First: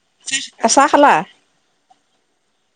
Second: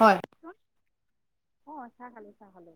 হয়। এহ চাহ খালা? অ চাহ খালো চাহ খালো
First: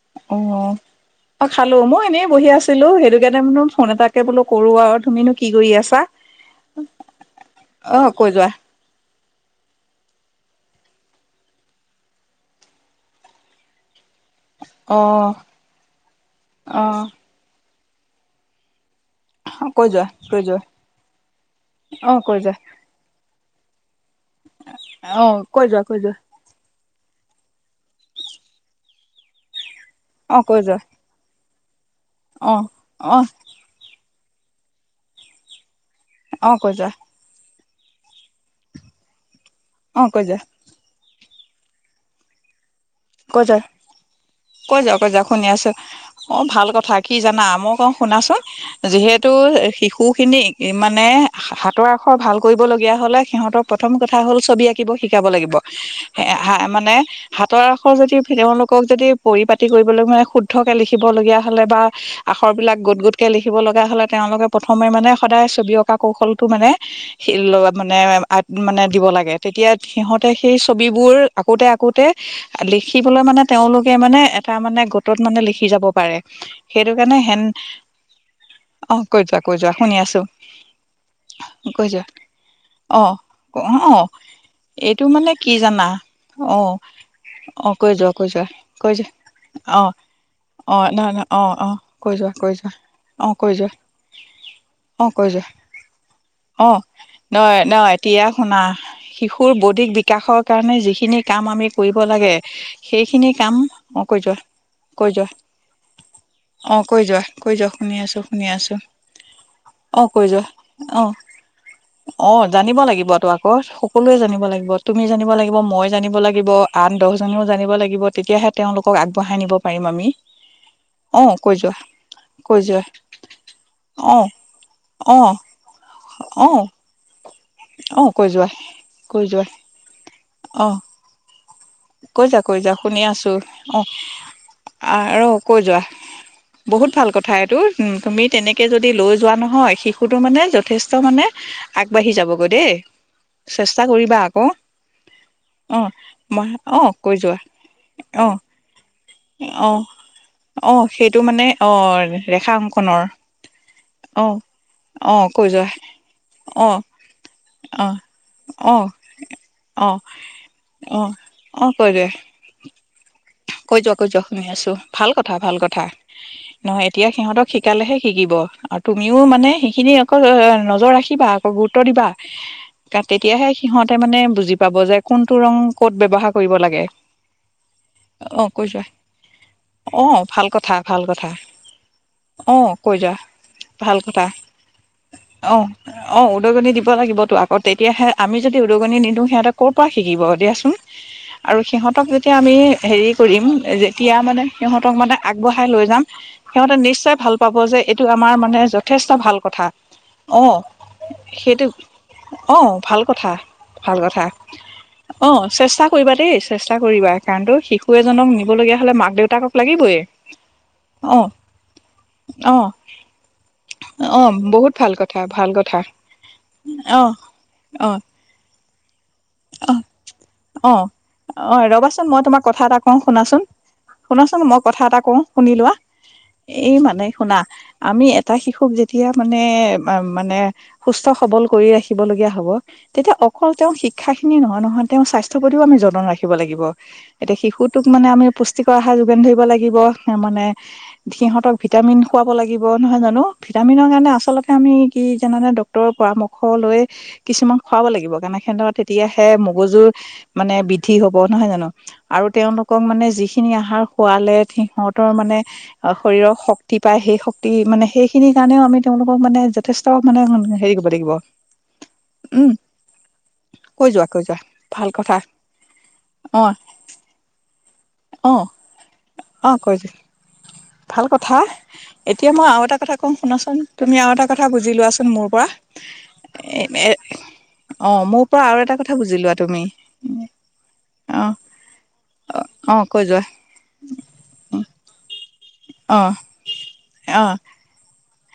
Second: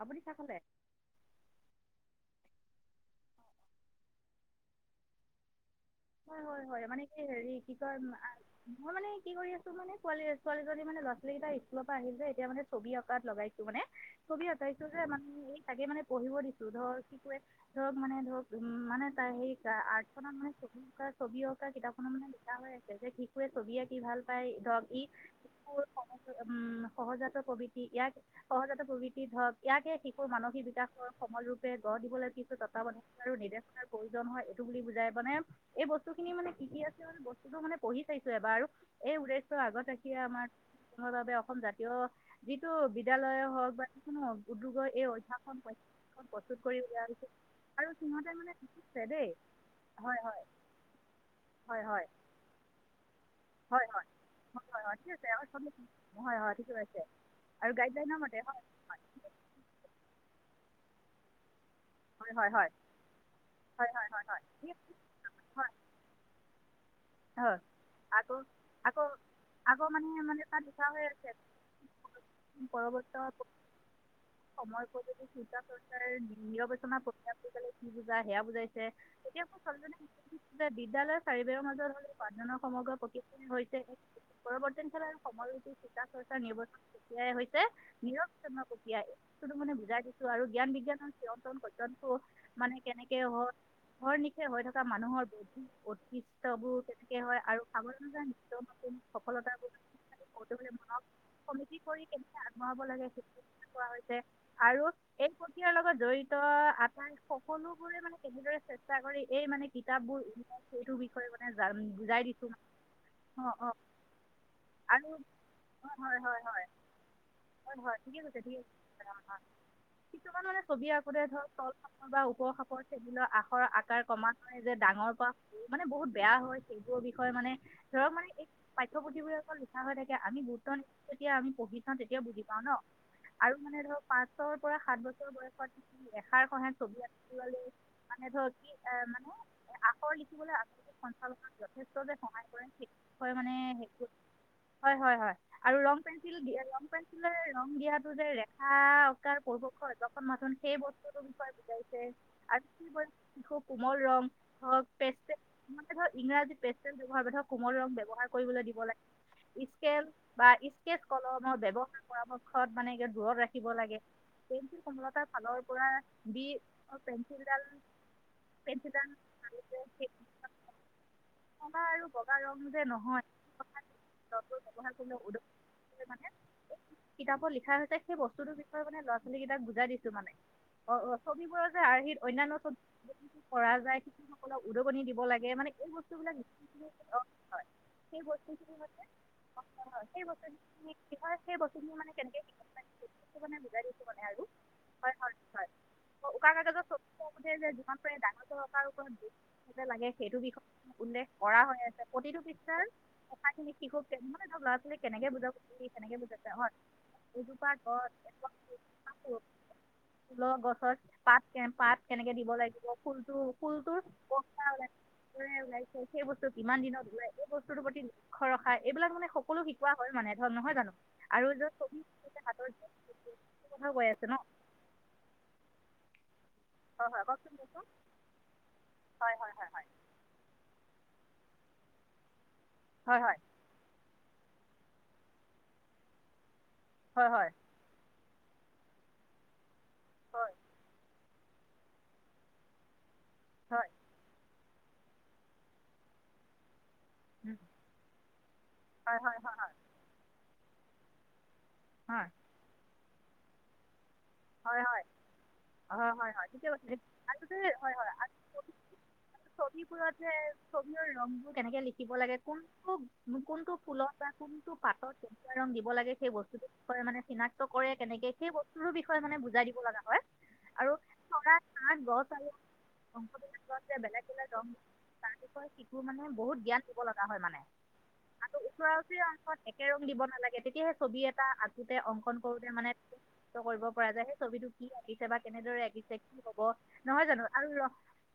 আপুনি চাহ খালে? অহ খালো মই এনেই বহি আছিলো সেইটো [unintelligible] ফোন এটাকে বোলো কৰো আৰু তুমিনো কি কৰি আছা হয় হয় হয় মানে কি হেৰি কি কয় অ কৈ যোৱা [unintelligible] মই মানে কি কৰি আছো মানে ছোৱালী ছোৱালীজনী মানে ল'ৰা ছোৱালী কেইটা স্কুলৰ পৰা আহিল যে এতিয়া মানে ছবি অঁকাত লগাইছো মানে ছবি আকাইছো অ হে মানে এই তাকে মানে পঢ়িব দিছো অ ধৰ কি কয় ধক মানে ধক উম মানে [unintelligible] কৈ যোৱা আৰ্ট খনত কৈ মানে যোৱা তাৰ ছবি অঁকা অ কিতাপখনৰ মানে কৈ লেখা যোৱা আছে যে [unintelligible] ছবি আঁকি কি ভাল পায় ধৰক ই অ [unintelligible] কৈ যোৱা কৈ যোৱা উম সহজাত প্ৰভৃতি ইয়াক সহজাত প্ৰভৃতিত ধৰক ইয়াকে শিশুৰ অ কৈ মানসিক যোৱা বিকাশৰ সময়ৰূপ গঢ় দিবলৈ অ কিছু অ তত্বাৱধক আৰু নিৰ্দেশনা প্ৰয়োজন হয় এইটো বুলি বুজাই মানে এই বস্তু খিনি অ মানে কি কৈ কি যোৱা আছে বস্তুটো মানে পঢ়ি চাইছো এবাৰ আৰু এই উদ্দে আগত অ ৰাখিয়ে কৈ যোৱা আমাৰ [unintelligible] বাবে অসম জাতীয় সেইটো কৈ বিদ্যালয়ে যোৱা হওক বা যিকোনো কৈ উদ্যোগৰ যোৱা এই কৈ যোৱা শুনি অদ্যাসন আছো অ প্ৰস্তুত ভাল কৰি কথা উলিয়া কি হৈছে জানা মই কওঁ আৰু সিহতে শুনাচোন মানে শিকিছে দেই হয় হয় এই মানে হয় হাতৰ হয় আখৰ ভাল কৰিবলগীয়া হ'লে হয় প্ৰথম হয় কথা হ'ল হয় ছবি হয় আঁকিব হয় ঠিক শিকাব আছে আৰু লাগিব চবে হয় হয় হা ঠিকে মানে আছে হাতৰ আৰু যদি গাইডলাইনৰ মতে হয় তেওঁলোকক যদি পৰি পাতি কৰিবলৈ মানে শুদ্ধ কে লিখিবলগীয়া হ'লে বা হয় হয় আখৰ হয় বিলাক গোট গোটকে লিখিব লগা হয় হলে হয় হয় হয় তেওঁলোকে ঠিক আছে প্ৰথমে মানে সদায় হয় ছবি অঁকা কৌশলটো মানে হয় মানে আকৌ মানে আকৌ দিব লাগে তেতিয়া আকৌ মানে সিহঁতে মানে সেই ছবিবোৰ আকোতে আকোতে পৰৱৰ্ত মানে সময়ক গোটত যদি মানে চিচা লিখি যাব চৰ্চাৰ পাৰে সেইটো নিৰবেচনা কাৰণে প্ৰক্ৰিয়া হেন বুলি কলে কি বুজা সেয়া বুজাইছে অ কৈ যোৱা তেতিয়া ম কৈ যোৱা ছোৱনে শুনি আছো যে বিদ্যালয়ৰ চাৰিবৰ কৈ যোৱা মাজত সমগ্ৰ অ প্ৰক্ৰিয় হৈছে অ ৱৰ্তন এইটো খেল আৰু মানে কি সময় জানা চন্তা চৰ্চা অ নিৰ্বচন অ কৈ যোৱা কৈ যোৱা কৈ প্ৰক্ৰিয় এই যোৱা মানে অ বুজাই দিছো আৰু জ্ঞান অ নহ বিজ্ঞানৰ নহ অ অ কৈ চিয়ন্ত্ৰনটো যোৱা কৈ যোৱা মানে কেনেকে অ কৈ যোৱা হ নিশে হৈ থকা মানুহৰ বদ্ধ বৈশিষ্টবোৰ ন ন এতিয়া শুনা শিশুৰ সফলতাবোৰ বৌদ্ধিক বিকাশৰ কৌতুহলী কাৰণে মনক যিখিনি কাম আমি সমিতি কৰিব লাগে আগবঢ়াব লাগ সেই সেইখিনি কাম কোৱা অ হৈছে কৈ যোৱা আৰু কৈ যোৱা এই প্ৰক্ৰিয়াৰ লগত জড়িত অ কৈ আটাই যোৱা কৈ যোৱা শুনি সকলোবোৰে মানে আছো শুনি কেনেদৰে আছো চেষ্টা কৰি এই মানে অ কিতাপবোৰ কৈ যোৱা উলাই সেইটো অ বিষয়ে মানে জান বুজাই অ দিছোঁ জানিব লাগিব তো অঁ আকৌ অঁ সকলোৱে জানিব লাগিব তুমি আৰু জানিব লাগিব মই অঁ জানিব হয় হয় লাগিব হয় আন দহজনেও জানিব হয় লাগিব ঠিকে কৈছে তেতিয়াহে কিন্তু তেওঁলোকক আগবঢ়াই নিব পাৰিম আমি কিছুমান মানে ছবি অ আকোতে ধৰ কৈ তল যোৱা সাপৰ বা ওপৰ কৈ সাপৰ যোৱা চেনিলৰ আখৰ আকাৰ অ কমা নহয় যে ডাঙৰ অ পৰা সৰু মানে বহুত অ হয় সেইবোৰ হয় মানে অ ধৰক কৈ মানে এই যোৱা কৈ যোৱা পাঠ্যপুথিবোৰ লিখা হৈ থাকে আমি বহুত অ তেতিয়া আমি পঢ়ি চাওঁ কৈ তেতিয়াও যোৱা বুজি কৈ পাও ন যোৱা শুনি আছো আৰু মানে অ ধৰক পাঁচৰ পৰা সাত আৰু বছৰ কৈ বয়সত যোৱা এষাৰ সহায়ত বহুত ছবি ভাল কথা এইটো আঁতোৱালৈ উম তুমি মানে ধৰক তেনেকে কি যদি এ লৈ মানে যোৱা এ নহয় আখৰ শিশুটো মানে লিখিবলৈ যথেষ্ট আচলতে মানে যথেষ্ট আগবাঢ়ি সহায় যাবগৈ কৰে দেই সেই বিষয়ে মানে চেষ্টা কৰিবা আকৌ হয় হয় অ আৰু ৰং পেঞ্চিল মই দিয়ে অ ৰং কৈ পেঞ্চে যোৱা ৰং দিয়াতটো অ যে ৰেখা অ পৰিপক্ষ এখন মাথোন অ সেই সেইটো বস্তুটো মানে বিষুৱাই অ বুজাইছে ৰেখা আৰু কি অংকনৰ শিশু কোমল অ ৰং হওক অ কৈ পেঞ্চিল যোৱা মানে ধৰা হল ইংৰাজী অ ব্যৱহাৰ বোৰক কোমল অ ৰং ব্যৱহাৰ কৰিবলৈ অ দিব লাগে অ স্কেল বা অ স্কচ কলমৰ অ কৈ ব্যৱহাৰ যোৱা পৰামৰ্শত মানে ঘৰতে কৈ যোৱা কৈ যোৱা শুনি আছো ভাল কথা ভাল ফালৰ কথা পৰা দি নহয় এতিয়া সিহঁতক পেঞ্চিলডাল শিকালেহে শিকিব আৰু পেঞ্চিলডাল তুমিও মানে সেইখিনি আকৌ লৈ নজৰ ৰাখিবা আকৌ গুৰুত্ব কলা আৰু দিবা বগা ৰং যে নহয় তেতিয়াহে সিহঁতে মানে বুজি পাব ব্যৱহাৰ যে কৰিলে কোনটো ৰং ক'ত উদয় মানে বৱহাৰ কৰিব লাগে অ বস্তু কৈ যোৱা বিষয়ে মানে ল'ৰা ছোৱালী কেইাক বুজাই অ দিছো মানে ভাল কথা ভাল অ কথা ছবিবোৰৰ যে আৰ্হিত অনান্য অ ছবি কৈ যোৱা যে কৰা যায় শিশুসকলক উদগনি দিব লাগে অঁ মানে এই অঁ বস্তুবিলাক উদগনি দিব যিখিনি অ- লাগিবতো আকৌ হয় তেতিয়াহে সেই আমি যদি বস্তুখিনি মানে উদগনি হয়, নিদিওঁ সিহঁতে ক'ৰ পৰা শিকিব সেই দিয়াচোন বস্তুখিনি কি হয় সেই আৰু বস্তুখিনি সিহঁতক মানে যেতিয়া কেনেকে আমি শিকাব লাগে হেৰি সেইটো দিম মানে বুজাই দিছো যেতিয়া আৰু মানে সিহঁতক হয় মানে হয় আগবঢ়াই হয় লৈ যাম ত' উকা সিহঁতে কাগজত ছবি নিশ্চয় ভাল কৰোঁতে পাব যে যিমান এইটো পাৰে আমাৰ ডাঙৰ মানে চৰকাৰ যথেষ্ট ওপৰত ভাল কথা গুৰুত্ব যে লাগে সেইটো অ বিষয়ে উল্লেখ কৰা সেইটো হৈ আছে প্ৰতিটো অ' পৃষ্ঠাৰ ভাল কথা এখিনি ভাল শিশুকানে কথা ধৰক ল'ৰা ছোৱালী কেনেকে অ' চেষ্টা বুজাবি কৰিবা কেনেকে দেই বুজাইছে চেষ্টা কৰিবা কাৰণতো অজোপ শিশু এজনক নিব লগীয়া হ'লে মাক দেউতাকক লাগিবেও ফুলৰ গছৰ অ পাত পাত কেনেকৈ দিব অ লাগিব অ বহুত ভাল কথা ভাল ই কথা ওলাইছে সেই বস্তু কিমান দিনত অ' ওলাই এইেই বস্তুটোৰ অ' প্ৰতি লক্ষ ৰখা এইবিলাক মানে সকলো শিকোৱা হয় মানে ধৰ অ নহয় জানো আৰু অ য'ত ছবি ৰবাচোন মই তোমাক কথা হাতৰ এটা যিটো কওঁ শুনাচোন কথা কৈ আছে ন শুনাচোন মই কথা এটা কওঁ শুনি লোৱা এই মানে হয় হয় শুনা কওকচোন কওকচোন আমি এটা শিশুক যেতিয়া হয় মানে হয় হয় হয় মানে সুস্থ সবল কৰি ৰাখিব লগীয়া হ'ব তেতিয়া হয় অকল তেওঁ শিক্ষা খিনি নহয় নহয় তেওঁ স্বাস্থ্য প্ৰতিও আমি যতন ৰাখিব লাগিব হয় হয় এতিয়া হয় শিশুটোক মানে আমি পুষ্টিকৰ আহাৰ যোগান ধৰিব লাগিব মানে সিহঁতক ভিটামিন খোৱাব লাগিব নহয় জানো হয় ভিটামিনৰ হয় কাৰণে আচলতে আমি কি জানানে ডক্তৰৰ পৰামৰ্শ লৈ কিছুমান খুৱাব লাগিব কাৰণে সেত তেতিয়াহে হয় হয় হয় হয় হয় হয় মগজুৰ মানে বৃদ্ধি হ'ব নহয় জানো আৰু তেওঁলোকক মানে যিখিনি আহাৰ খোৱালে সিহঁতৰ মানে হয় হয় হয় শৰীৰৰ হয় ঠিকে শক্তি কৈছে পায় সেই আৰু শক্তি যে মানে হয় হয় সেইখিনি কাৰণেও আমি তেওঁলোকক মানে যথেষ্ট ছবিবোৰত মানে যে হেৰি কৰিব ছবিৰ লাগিব ৰংবোৰ কেনেকে লিখিব লাগে উম কোনটো কৈ যোৱা কৈ যোৱা ভাল কথা কেনেকে ৰং দিব লাগে সেই অ বস্তুটোৰ বিষয় মানে চিনাক্ত কৰে কেনেকে অ সেই বস্তুটো বিষয়ে মানে অ বুজাই দিব কৈছে লগা হয় আৰু ভাল কথা চৰা ঘাঁহ গছ এতিয়া মই আৰু এটা কথা কম শুনাচোন অংশবিলাক গছ তুমি যে আৰু বেলেগ এটা কথা বেলেগ ৰং বুজি লোৱাচোন মোৰ তাৰ পৰা বিষয়ে শিশু মানে বহুত জ্ঞান এ দিব লগা হয় মানে অ মোৰ পৰা আৰু এটা কথা বুজি লোৱা তুমি আকি দিব নালাগে তেতিয়াহে ছবি অ এটা আঁকোতে অংকন কৰোতে অ মানে কৈ যোৱা কষ্ট কৰিব যেনে ছবিটো কি আকিছে কেনেদৰে অ আঁকিছে কি হব অ নহয় জানো আৰু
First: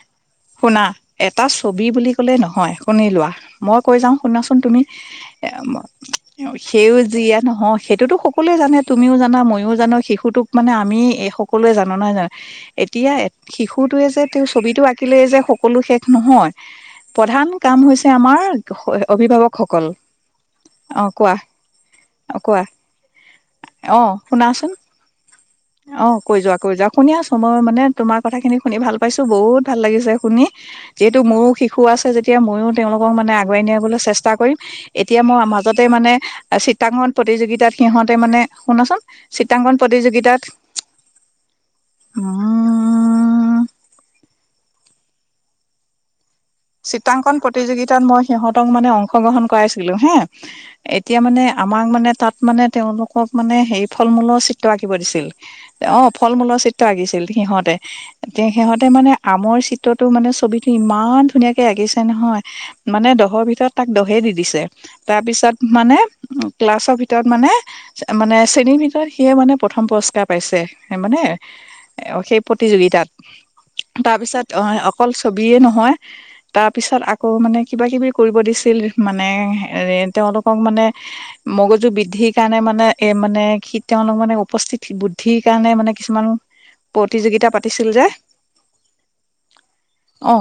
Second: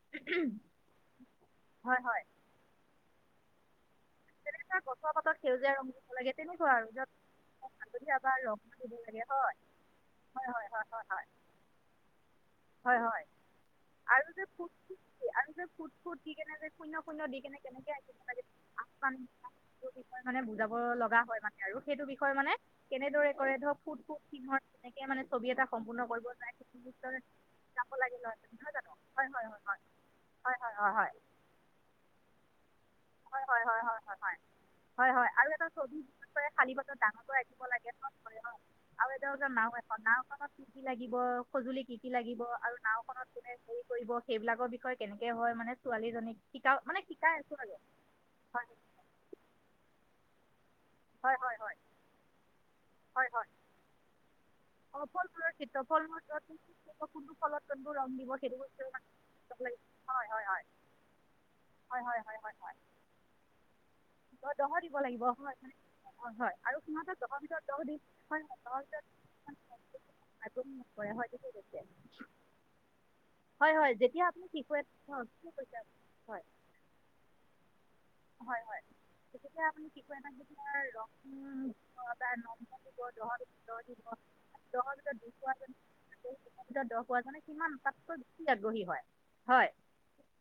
শুনা এটা ছবি হয় বুলি হয় কলে নহয় শুনি লোৱা মই কৈ যাও শুনাচোন তেনেকুৱা তুমি গছৰ পাতত সেউজীয়া ৰং দিব লাগে তেনেকুৱা আৰু য'ত সেউজীয়া নহয় সেইটোতো হালধীয়া বা সকলোৱে ৰঙা জানে দিব তুমিও লাগে জানা হয় মইও জানো শিশুটোক হয় হয় মানে হয় আমি হয় হয় এই সকলোৱে জানো নহয় জানো হয় এতিয়া হয় শিশুটোৱে যে আৰু তেওঁ ফুট ছবিটো আক লেই যে আৰু সকলো ফুট শেষ ফুট দি নহয় কেনে যে শূন্য প্ৰধান কাম হৈছে আমাৰ কিছুমান অভিভাৱকসকল বিষয় মানে বুজাব অ লগা কোৱা হয় মানে আৰু সেইটো বিষয়ে অ মানে কোৱা কেনেদৰে কৰে ধৰক ফুট অ ফুট সিংহৰ শুনাচোন কেনেকে মানে ছবি এটা সম্পূৰ্ণ অ কৰিব কৈ যায় যোৱা কৈ সেইটো যোৱা শুনি বিষয়ে আছো মই মানে যাব লাগে তোমাৰ ল'ৰা কথা খিনি ছোৱালী নহয় শুনি জানো ভাল পাইছো হয় বহুত ভাল হয় লাগিছে শুনি হয় হয় হয় হয় হয় হয় হয় যিহেতু মোৰো শিশু আছে যেতিয়া ময়ো তেওঁলোক মানে আগুৱাই হয় হয় নিয়াবলৈ হয় হয় চেষ্টা হয় কৰিম হয় এতিয়া হয় মই আৰু এটা মাজতে ছবি মানে খালী পাতত চিত্ৰাংগন ডাঙৰকৈ আঁকিব প্ৰতিযোগিতাত লাগে সিহঁতে চব মানে হয় হয়। শুনাচোন আৰু এটা হ'ল নাও চিত্ৰাংগন এখন প্ৰতিযোগিতাত নাওখনত কি কি লাগিব সঁজুলি কি কি লাগিব আৰু নাওঁখনত উম কোনে হেৰি কৰিব সেইবোৰ এইবলাকৰ বিষয়ে কেনেকে হয় মানে ছোৱালীজনীক শিকা মানে চিত্ৰাংকন শিকাই আছো আৰু প্ৰতিযোগিতাত মই সিহঁতক হয় মানে অংশগ্ৰহণ কৰাইছিলো হা এতিয়া হয় মানে হয় হয় আমাক মানে তাত মানে তেওঁলোকক হয় হয় মানে হে ফল মূলৰ চিত্ৰ আঁকিব অঁ দিছিল ফলমূলৰ চিত্ৰ অ ফলমূলৰ ফল চিত্ৰত কি মূলৰ কি চিত্ৰ কৰিব, আঁকিছিল কোনটো ফলত সিহঁতে কোনটো ৰং দিব এতিয়া সেইটো বস্তু সিহঁতে মানে আমৰ শিকাব লাগিব। চিত্ৰটো হয় মানে হয় হয় ছবিটো ইমান ধুনীয়াকে আঁকিছে হয় হয় হয় নহয় হয় হয় মানে দহৰ ভিতৰত তাক দহে দি অঁ দিছে দহ দিব তাৰ লাগিব পিছত হয় মানে হয় হয় আৰু ক্লাছৰ সিহঁতক ভিতৰত দহৰ মানে দহ দিম মানে হয় হয় শ্ৰেণীৰ দহৰ ভিতৰত সিয়ে মানে প্ৰথম পুৰস্কাৰ পাইছে ভিতৰত কৰে মানে হয় ঠিকেই কৈছে সেই প্ৰতিযোগিতাত হয় হয় তাৰ যেতিয়া পিছত আপুনি শিশু আহ এটা অকল হয় ঠিকে ছবিয়ে কৈছে নহয় আপুনি হয় তাৰ পিছত আকৌ মানে কিবা কিবি কৰিব হয় দিছিল হয় মানে গতিকে আপুনি এ শিশু এটাক তেওঁলোকক যেতিয়া মানে ৰং মগজু বৃদ্ধিৰ তাৰ কাৰণে নম্বৰ মানে দিব এ দহৰ মানে ভিতৰত সি দহ দিব তেওঁলোক মানে উপস্থিত দহৰ ভিতৰত দুই বুদ্ধিৰ কাৰণে পোৱাজনে মানে কিছুমান দহৰ ভিতৰত দহ পোৱাজনে প্ৰতিযোগিতা কিমান পাতিছিল যে তাতকৈ বেছি আগ্ৰহী হয় হয় অ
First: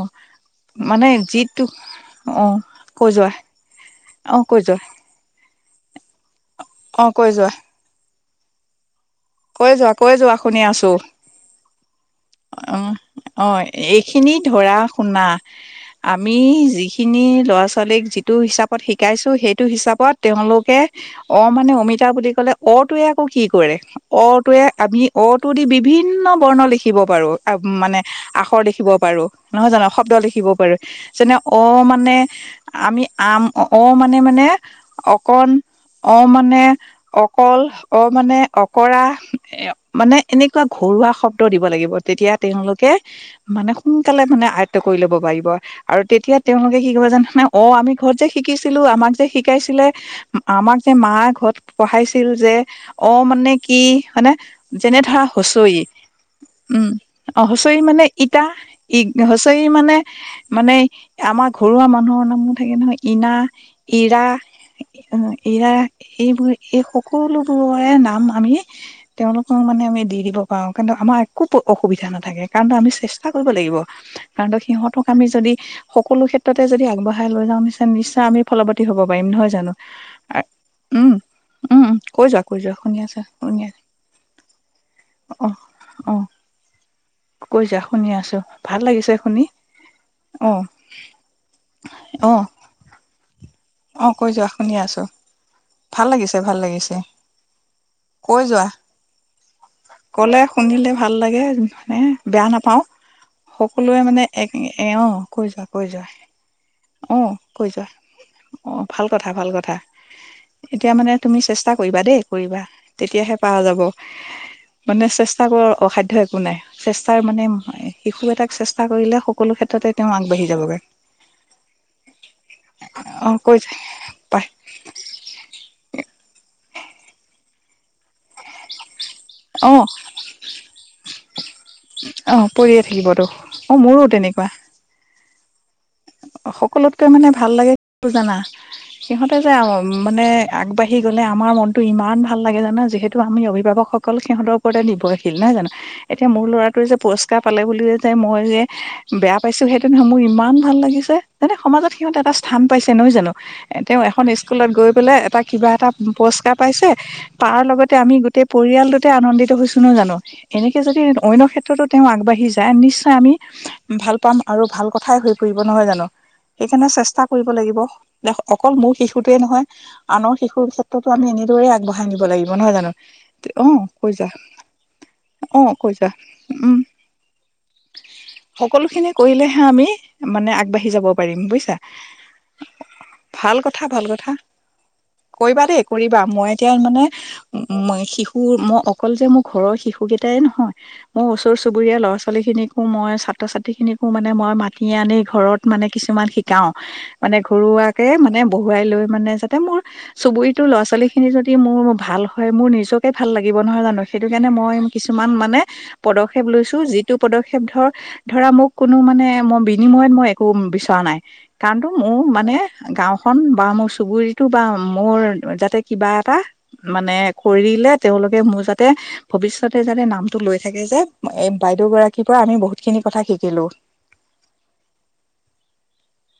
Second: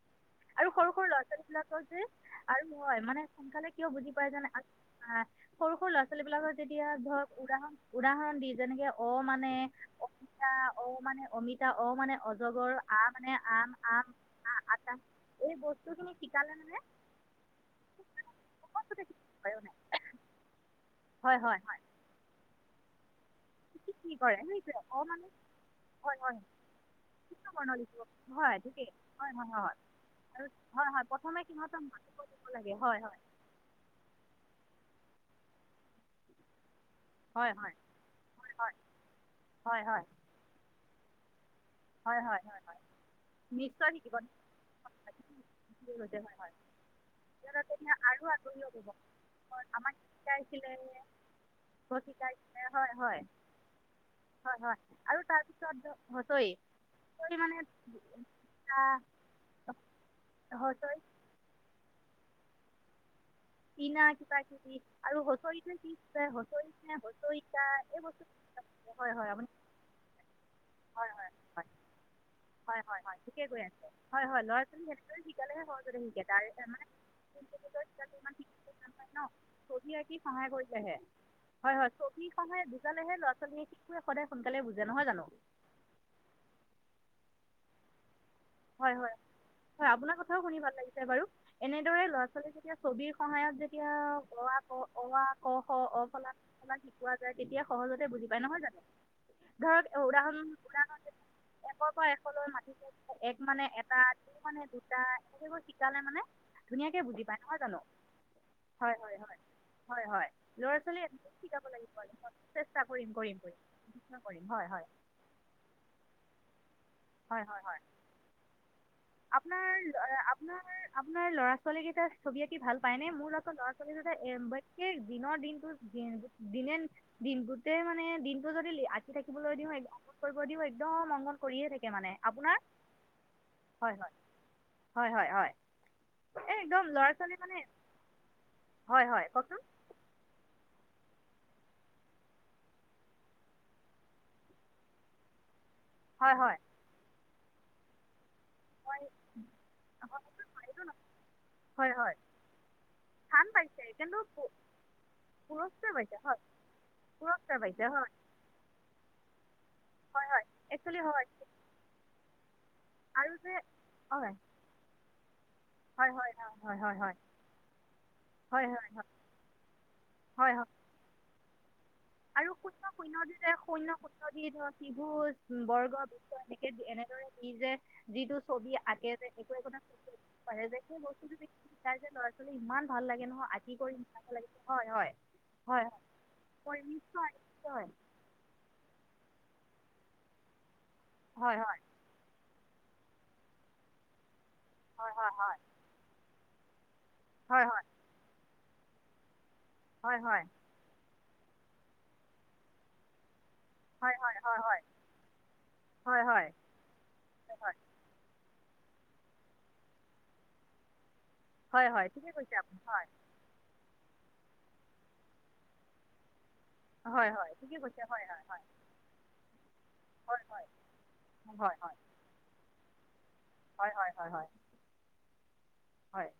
আৰু সৰু সৰু মানে ল'ৰা ছোৱালী যিটো বিলাকৰ যে অ আৰু মই কৈ মানে যোৱা সোনকালে কিয় বুজি পাই অ যানে কৈ যোৱা সৰু সৰু ল'ৰা ছোৱালী বিলাকৰ তেতিয়া অ কৈ ধৰক যোৱা উৰা উৰা দি যেনেকে অ মানে কৈ যোৱা কৈ যোৱা অমিতা শুনি অ আছো মানে অমিতা অ মানে অজগৰ অ আ মানে অ আম আম এইখিনি আ ধৰা আচা শুনা এই বস্তু খিনি আমি শিকালে মানে যিখিনি ল'ৰা ছোৱালীক যিটো হিচাপত সকলোতে শিকাইছো শিকিব পাৰে সেইটো মানে হিচাপত তেওঁলোকে হয় অ হয় মানে হয় অমিতা বুলি কয় অ'টোৱে আকৌ কি কৰে কি কৰে অটোৱে সেইটোৱে আমি অ মানে অটো দি হয় বিভিন্ন হয় বৰ্ণ লিখিব পাৰো কৃষ্ণ বৰ্ণ মানে লিখিব হয় আখৰ লিখিব ঠিকেই পাৰো হয় হয় হয় নহয় হয় জানো শব্দ আৰু লিখিব পাৰো হয় হয় যেনে প্ৰথমে অ সিহঁতক মানে মাতিব দিব লাগে হয় আমি হয় আম অ মানে মানে অ অকণ অ মানে হয় অকল হয় অ মানে হয় অ কৰা হয় হয় মানে এনেকুৱা ঘৰুৱা শব্দ উত্তৰ দিব লাগিব হয় হয় তেতিয়া হয় হয় তেওঁলোকে মানে নিশ্চয় শিকিব সোনকালে মানে আয়ত্ব কৰি ল'ব পাৰিব আৰু লৈছে। তেতিয়া হয় তেওঁলোকে কি ক যোনে হয় অ আমি তেতিয়া ঘৰত আৰু যে আগ্ৰহী শিকিছিলো হ'ব আমাক যে শিকাইছিলে আমাক শিকাইছিলে আমাক যে মায় ঘৰত পঢ়াইছিল যে শিকাইছিলে হয় অ হয় মানে কি মানে হয় হয় যেনে আৰু ধৰা হুঁচৰি তাৰপিছত হুঁচৰি উম অ হুঁচৰি মানে ইটা ই হুচৰি মানে মানে হুঁচৰি আমাৰ ঘৰুৱা মানুহৰ মো ‌ থাকে নহয ইনা কিনা ইৰা কিবা কিবি আৰু হুঁচৰিতে ইৰা কি এইবোৰ হুঁচৰি এই নে হুঁচৰিকা সকলোবোৰৰে এই নাম বস্তু আমি হয় হয় আপুনি তেওঁলোকক মানে আমি দি দিব পাৰো কিন্তু হয় আমাৰ হয় একো হয় অসুবিধা নাথাকে কাৰণ হয় আমি হয় হয় চেষ্টা ঠিকে কৰিব গৈ লাগিব আছে হয় হয় কাৰণো ল'ৰা ছোৱালী সিহঁতক সেনেদৰে আমি যদি শিকালেহে সহজতে সকলো শিকে তাৰে ক্ষেত্ৰতে যদি মানে আগবঢ়াই লৈ যাওঁ নিশ্চয় শিকালে নিশ্চয় ইমান আমি শিকিব ফলৱতী হ'ব নাপায় পাৰিম ন নহয় জানো ছবি আঁকি সহায় কৰিলেহে উম হয় উম হয় কৈ যোৱা কৈ ছবিখনহে যোৱা শুনি বুজালেহে আছা লৰা শুনি ছোৱালী আছা সদায় সোনকালে বুজে নহয় জানো অ অ কৈ যা শুনি আছো। ভাল হয়, লাগিছে হয়, শুনি হয় আপোনাৰ কথাও অ শুনি ভাল লাগিছে বাৰু এনেদৰে ল'ৰা অ ছোৱালী যেতিয়া ছবিৰ সহায়ত যে যেতিয়া কৈ অ, যোৱা ক, শুনি আছো অ, আ, ক, অ ভাল ফলাক লাগিছে ভাল ফলাক লাগিছে শিকোৱা যায়, তেতিয়া সহজতে বুজি পায় কৈ নহয় যোৱা জানো ধৰক কলে উদাহৰণ শুনিলে উদাহৰণ ভাল লাগে যেতিয়া একৰ মানে পৰা বেয়া এশলৈ নাপাও মাটিতে এক মানে এটা সকলোৱে দুই এক মানে এ দুটা অ কৈ সনেবোৰ যোৱা কৈ শিকালে যোৱা মানে ধুনীয়াকে বুজি পায় নহয় জানো! অঁ হয় ভাল হয় কথা হয় ভাল কথা হয় হয় ল'ৰা এতিয়া ছোৱালী মানে তুমি শিকাব চেষ্টা লাগিব কৰিবা আৰু। দেই কৰিবা চেষ্টা কৰিম কৰিম তেতিয়াহে কৰিম পাৰ যাব নিশ্চয় কৰিম হয় হয় মানে চেষ্টা কৰ অসাধ্য একো নাই। চেষ্টাৰ মানে হয় শিশু এটাক চেষ্টা কৰিলে আাৰ সকলো ক্ষেত্ৰতে তেওঁ আগবাঢ়ি আপোনাৰ যাবগৈ আপোনাৰ লৰা ছোৱালী কেই ছবি আঁকি ভাল পায় ন অ মোৰ লগ কৈ ল'ৰা পাই ছোৱালী দিনৰ দিনটো দিন দিনটোৰ। মানে দিনটো যদি আঁকি থাকিবলৈ অ দিওঁ আত কৰিব দিওঁ একদম মংগন কৰিয়ে থাকি অহ পৰিয়ে থাকিবতো অ হয় মোৰো হয় তেনেকুৱা। হয় হয় হয়। এই একদম সকলোতকৈ ল'ৰা মানে ছোৱালী ভাল লাগে জানা হয় হয় সিহঁতে যে কওকচোন মানে আগবাঢ়ি। আহি গ'লে আমাৰ মনতো ইমান ভাল লাগে জানা যিহেতু আমি অভিভাৱকসকল সিহতৰ ওপৰতে নিৰ্ভশীল নহয় জানো? এতিয়া হয় মোৰ হয় ল'ৰাটোৱে যে পুৰস্ক শিকা পালে বুলিয়ে যায় মই যে হয় বেয়া পাইছো সেইটো নহয় হয় মোৰ হয় ইমান ভাল এইটো ন- লাগিছে। যোন সমাজত হয় সিহঁত হয় এটা স্থান পাইছে নহয় জানো স্থান পাইছে তেওঁ কিন্তু এখন পু- স্কুলত গৈ পেলাই এটা কিবা এটা পুৰস্কাৰ পাইছে হয় পুৰস্কাৰ পাইছে পুৰস্কাৰ তাৰ পাইছে লগতে হয় আমি গোটেই পৰিয়াল দুতে আনন্দিত হৈছো। ন জানো হয় হয় এনেকে যদি একচুৱেলি হয় অন্য ক্ষেত্ৰতো তেওঁ আগবাঢ়ি যায় নিশ্চয় আমি আৰু যে ভাল হয় পাম আৰু ভাল কথাই হৈ কৰিব নহয় জা হয় হয় সেইকাৰণে হয় হয় হয় হয় চেষ্টা কৰিব লাগিব দে হয় অকল হয় মোৰ হয় শিশুটোৱে নহয় আনৰ হয় হয় শিশুৰ ক্ষেত্ৰতো আমি এনে কৈ আগব আৰু শূন্য শূন্য দি যে শূন্য কৈ যা সূত্ৰ দি ধৰ অ শহু কৈ বৰ্গ যা বিশ এনেকে উম এনেদৰে নি যে যিটো ছবি সকলোখিনি আঁকে যে একো কৰিলেহে এক আমি মানে পাৰে আগবাঢ়ি যে যাব বস্তু পাৰিম যে বুজিছা ল'ৰা ছোৱালী ইমান ভাল লাগে নহয় আঁকি কৰি ইমান ভাল লাগি হয় হয় হয় হয়। নিশ্চয় উ নিশ্চয় মই শিশুৰ মই অকল যে মোক ঘৰৰ শিশুকেইটাই নহয়। মোৰ ওচৰ হয় হয় চুবুৰীয়া ল'ৰা ছোৱালী খিনিক মই ছাত্ৰ ছাত্ৰী খিনিকো মানে মই টি হয় আনি হয় ঘৰত কিছুমান শিকাও। মানে হয় হয় ঘৰুৱাকে মানে বহুৱাই লৈ মানে তাই মোৰ হয় হয় চুবুৰীটো ল'ৰা ছোৱালী। সেইখিনি যদি মোৰ ভাল হয়। মোৰ নিজকে ভাল লাগে। দিব নহয় জানো হয় হয় সেইটো হয় কাৰণে হয় মই কিছুমান মানে হয় হয় পদক্ষেপ লৈছো। যিটো পদক্ষেপ ধৰ ধৰা মোক। কোনো মানে মই বিনিময়ত মই। শুম বিচনা নাই। হয় হয় কাৰণতো হয় হয় মোৰ ঠিকে মানে কৈছে আপুনি হয় গাওঁ খন বা মোৰ চুবুৰী। এইটো বাৰু মোৰ যাতে কিবা এটা। মানে হয় হয় ঠিকে কৰিলে কৈছে হয় তেওঁলোকে হয় হয় মোৰ যাতে, ভৱিষ্যতে যাতে নামটো হয় লৈ হয় থাকে। যে হয় হয় বাইদেউ গৰাকীৰ পৰা আমি বহুত খিনি কথা শিকিলো। হয় হয় হয় হয় হয় হয় হয়।